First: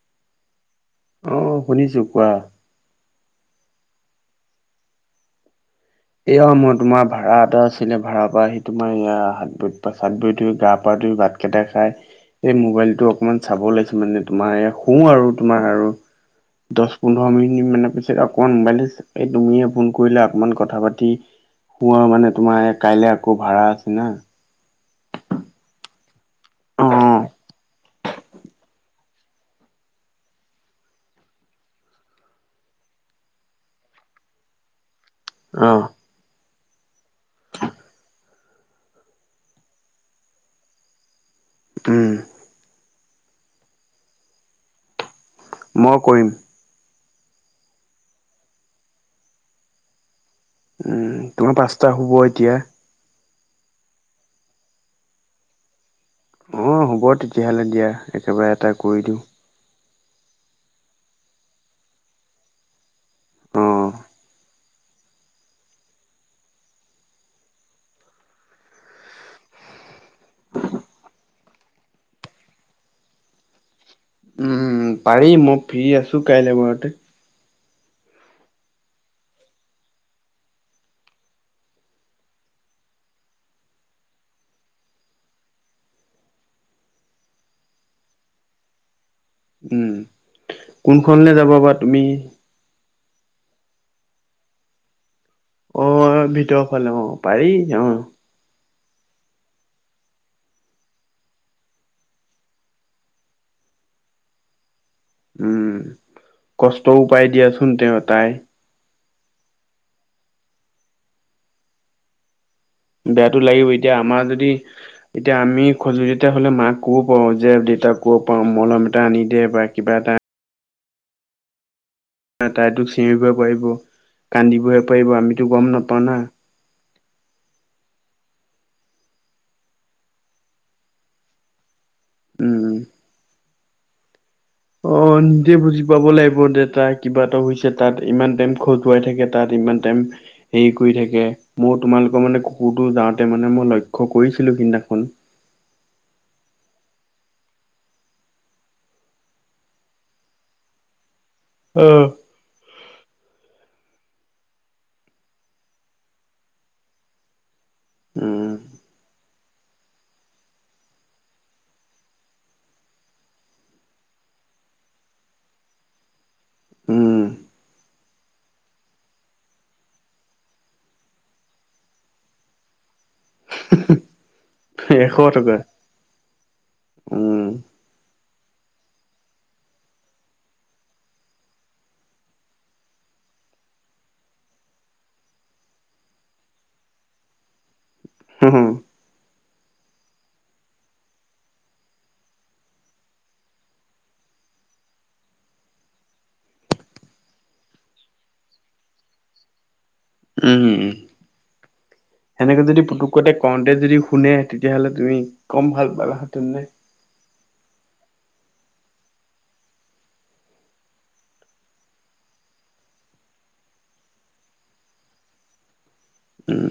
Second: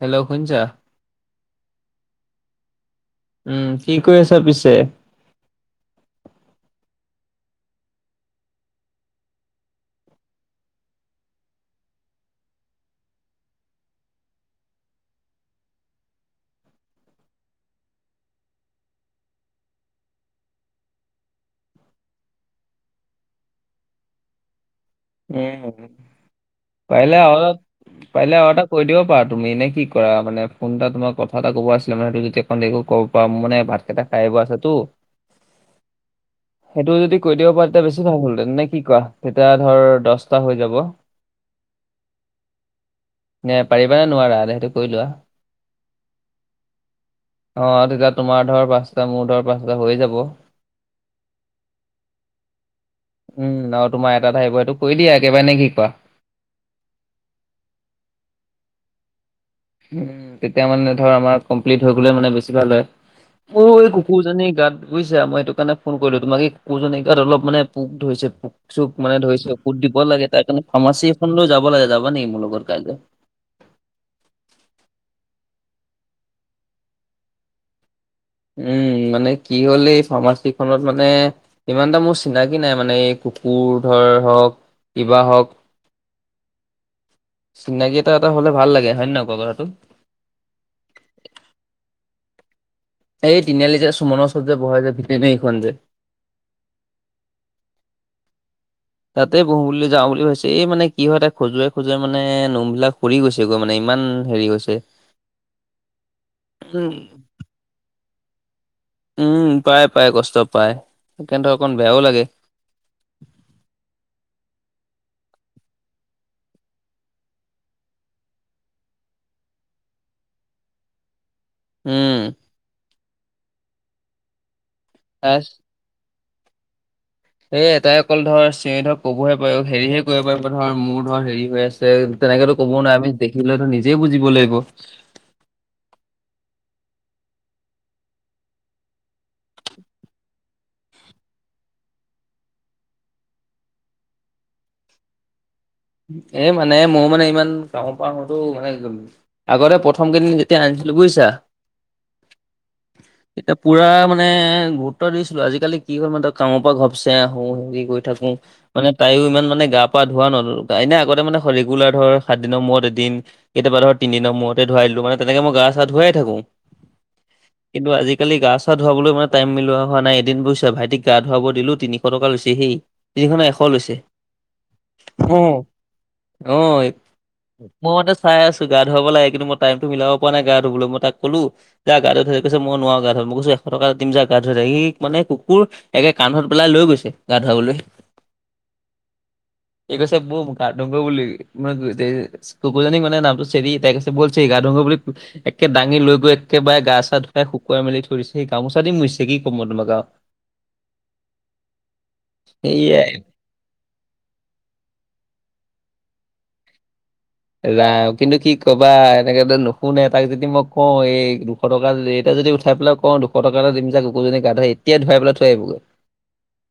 Hello শুনিছা। অ' শুনিছো কোৱা। উম কি কৰি আছা পিছে। এয়া মই তোমাৰ ভড়া এটা আছিলে ভাৰা পৰা আহি তোমাৰ ইয়াত হাত ভৰি পা ধুই গা পা ধুই ভাত কেইটা খাই এই মোবাইলটো অকমান চাব ওলাইছো মানে তোমাৰ শু আৰু তোমাৰ আৰু। দহ পোন্ধৰ মিনিট মানৰ পিছত অকমান মোবাইল এই তুমিয়ে ফোন কৰিলে অকমান কথা পাতি তি শুমানে তোমাৰ কাইলে আকৌ ভাড়া আছে না। উম পাৰিলে অ', আৰু অলপ পাৰিলে আৰু এটা কৰি দিব পাৰা তুমি এনে কি কৰা মানে ফোন এটা তোমাৰ কথা এটা কব আছিলে মানে সেইটো যেতিয়া অকমান দেৰিকো ক'ব পৰা মোৰ মানে ভাত কেইটা খাই আহিব আছেতো। অ সেইটো যদি কৈ দিব পাৰা তেতিয়া বেছি ভাল হ'ল হেঁতেন, নে কি কোৱা? তেতিয়া ধৰ দছটা হৈ যাব। উম। নে পাৰিবা নে নোৱাৰা? সেইটো কৈ লোৱা? মই কৰিম। অ তেতিয়া তোমাৰ ধৰ পাঁচটা মোৰ ধৰ পাঁচটা হৈয়ে যাব। উম, তোমাৰ পাঁচটা হ'ব এতিয়া। উম, আৰু তোমাৰ এটা থাকিব। সেইটো কৰি দিয়া একেবাৰে নে কি কোৱা? অঁ, হ'ব তেতিয়াহ'লে দিয়া, একেবাৰে এটা কৰি দিওঁ। উম, তেতিয়া মানে ধৰ আমাৰ কমপ্লিট হৈ গ'লে মানে বেছি ভাল হয়। মোৰ অ'। এই কুকুৰ জনী গাট বুইছা? মই সেইটো কাৰণে ফোন কৰিলোঁ তোমাক এই কুকুৰ জনী গাট অলপ মানে পোক ধৰিছে পোক। চুপ মানে ধৰিছো ফুত দিব লাগে। তাৰ কাৰণে ফাৰ্মাছি এখনলৈও যাব লাগে। যাবা নেকি মোৰ লগত কাইলে? উম, পাৰি মই ফ্ৰী আছোঁ কাইলে ঘৰতে। উম, মানে কি হ'ল এই ফাৰ্মাছি খনত মানে ইমান এটা মোৰ চিনাকি নাই মানে এই কুকুৰ ধৰ হৱক, কিবা হৱক চিনাকি এটা এটা হ'লে ভাল লাগে। হয় নে ন উম, কোন খনলে যাবা বা তুমি? এই তিনিআলি যে চুমনৰ ওচৰত যে বহে যে ভিটেনেৰী খন যে অ অ, ভিতৰৰ ফালে অ পাৰি অ। তাতে বহো বুলি যাওঁ বুলি ভাবিছোঁ। এই মানে কি হয় তাই খজুৱাই খজুৱাই মানে নোম বিলাক সৰি গৈছ ছেগৈ মানে ইমান হেৰী হৈছে। উম, উম কষ্টও পায় দিয়া চোন তেওঁ তাই। উম, পায় পায় কষ্ট পায়। সেইকাৰণে ত' অকণ বেয়াও লাগে। বেয়াতো লাগিবই। এতিয়া আমাৰ যদি এতিয়া আমি খজুলি এটা হ'লে মাক ক'ব পাৰোঁ যে দেউতাক ক'ব পাৰোঁ মলম এটা আনি দে বা কিবা এটা উম। তাই তোক চিঞৰিবহে পাৰিব, কান্দিবহে পাৰিব, তাই আমিতো গম নাপাওঁ না। এ এটাই অকল ধৰ চিঞৰি ধৰক ক'বহে পাৰিব, হেৰীহে কৰিব পাৰিব ধৰ মোৰ ধৰ হেৰী হৈ আছ ছে। তেনেকেটো উম। ক'ব নোৱাৰে। আমি দেখি পেলাই তো নিজে বুজিব লাগিব। অ নিজে বুজি পাব লাগিব, যে তাই কিবা এটা হৈছে। তাত ইমান টাইম খজুৱাই থাকে। তাত ইমান টাইম হেৰী কৰি থাকে। মোৰ তোমালোকৰ মানে কুকুৰটো যাওঁতে মানে মই লক্ষ্য কৰিছিলোঁ সিদিনা খন। এ মানে মোৰ মানে ইমান কামৰ পৰা আহোটো মানে আগতে প্ৰথম কেইদিন যেতিয়া আনিছিলো, বুইছা? অহ। [unintelligible] তেতিয়া পোৰা মানে গুৰুত্ব দিছিলোঁ। আজিকালি কি হ'ল মানে ত' কামৰ পৰা ঘপছে আহো, কি কৰি থাকোঁ। উম মানে তাইও ইমান মানে গা পা ধুৱা ন' তাই এনেই আগতে মানে শৰি ৰেগুলাৰ ধৰ সাত দিনৰ মূৰত এদিন কেতিয়াবা ধৰ তিনি দিনৰ মূৰতে ধুৱাই দিলোঁ, মানে তেনেকে মই গা চা ধুৱায়ে থাকোঁ। উম কিন্তু আজিকালি গা চা ধুৱাবলৈ মানে টাইম মিলোৱা হোৱা নাই। এদিন বুইছা, ভাইটিক গা ধুৱাব দিলোঁ, তিনিশ টকা লৈছে সি। তিনিশ নহয় এশ লৈছে। এশ অ, টকা অ উম মোৰ মতে চায়ে আছোঁ গা ধুৱাব লাগে কিন্তু মই টাইমটো মিলাব পৰা নাই গা ধুবলৈ, মই তাক ক'লো যা গাটো ধোৱাই, কৈছে মই নোৱাৰোঁ গা ধুৱাব মই কৈছোঁ এশ টকা দিম যা গা ধুৱাই দেগে। সি মানে কুকুৰ একে কান্ধত পেলাই লৈ গৈছে গা ধুৱাবলৈ। হ'ম, হ'ম। সি কৈছে বৈ গা ধুও গৈ বুলি। কুকুৰজনী মানে নামটো চেৰি তাই কৈছে বৈ চেৰি গা ধোওঁ গৈ। একে দাঙি লৈ গৈ একেবাৰে গা চা ধুৱাই শুকুৱাই মেলি থৈ দিছে। সি গামোচা দি মোচিছে কি কম মই তোমাক আহ উম। সেনেকে যদি সেয়াই পুতুকতে কওঁতে যদি শুনে তেতিয়াহ'লে তুমি কম ভাল পালাহেঁতেন নে? ৰাম কিন্তু কি ক'বা এনেকে নুশুনে। তাক যদি মই কওঁ এই এশ টকা এতিয়া যদি উঠাই পেলাই কওঁ দুশ টকা এটা দিম যা কুকুৰজনী গা ধোৱা, এতিয়া ধুৱাই পেলাই থৈ আহিব গৈ। উম।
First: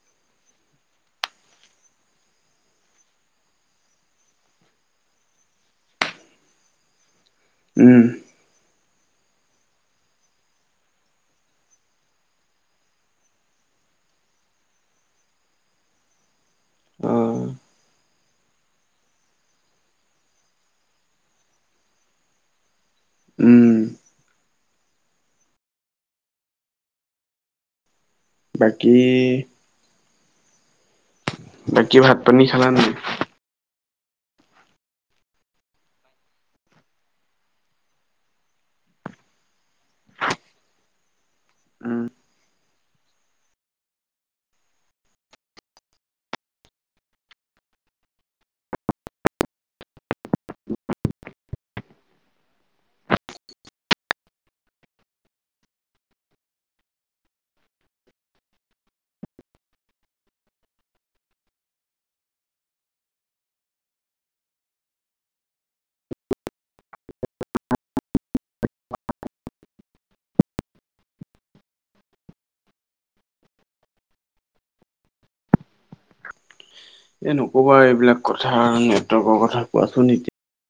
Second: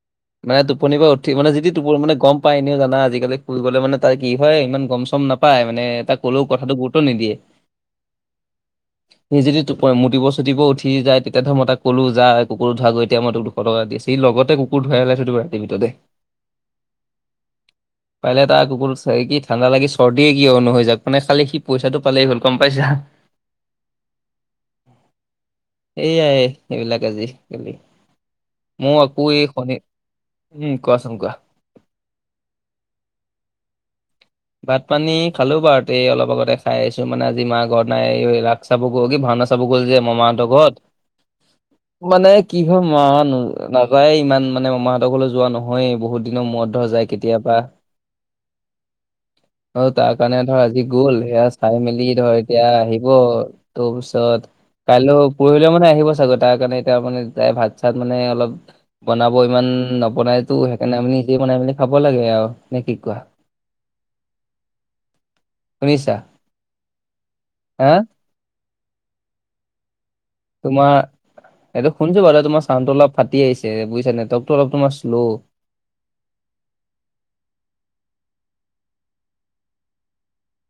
[inaudible] মানে টোপনিৰ পৰা উঠি মানে যিটো টোপনি মানে গ'ম পায় এনেও জানা আজিকালি শুই গ'লে মানে কি হয় ইমান গ'ম চম নাপাই মানে এই তাক ক'লেও কথাটো গুৰুত্ব নিদিয়ে। উম। [inaudible] সি যদি মুতিব চুটিব উঠি যায়। তেতিয়া ধৰ মই তাক কলোঁ যা কুকুৰো ধোঁৱা গৈ তেতিয়া মই তোক দুশ দুশ টকা দিছো সি লগতে কুকুৰ ধুৰাই পেলাই থৈ দিব ৰাতিটো ভিতৰতে। অ পাৰিলে এটা কুকুৰ এটা চেৰেকি ঠাণ্ডা লাগি চৰ্দিয়ে কিয় নো হৈ যাওঁক মান খালি সি পইচাটো পালেই হ'ল গ'ম পাইছা। উম এইয়া সেইবিলাক আজি কালি বাকী মোৰ আকৌ এই শনি উম, কোৱাচোন কোৱা। বাকী ভাত পানী খালা নাই? ভাত পানী খালোঁ বাৰু তেই অলপ আগতে খাই আহিছোঁ মানে আজি মা ঘৰত নাই। চাব গ'ল কি ভাওনা চাব গ'ল যে মামাহঁতৰ ঘৰত উম মানে কি হয় মামা ঘৰত নাযায় ইমান মানে মামাহঁতক ঘৰলৈ যোৱা নহয়। বহুত দিনৰ মূৰত ধৰা যায় কেতিয়াবা। অ' তাৰ কাৰণে ধৰ আজি গ'ল সেইয়া চাই মেলি ধৰ এতিয়া আহিব তোৰ পিছত কাইলৈ পৰহিলেও মানে আহিব চাগৈ। তাৰ কাৰণে এতিয়া দাই মানে ভাত চাত মানে অলপ বনাব ইমান নবনাইটো। সেইকাৰণে আমি নিজেই বনাই মেলি খাব লাগে আৰু নে কি কোৱা? শুনিছা? হা তোমাৰ এইটো শুনিছোঁ বাৰু তোমাৰ চাউনটো অলপ ফাটি আহিছে বুইছা নেটৱকৰ্টো অলপ তোমাৰ শ্ল এই নকবা এইবিলাক কথা নেটৱৰ্কৰ কথা কোৱাচোন এতিয়া।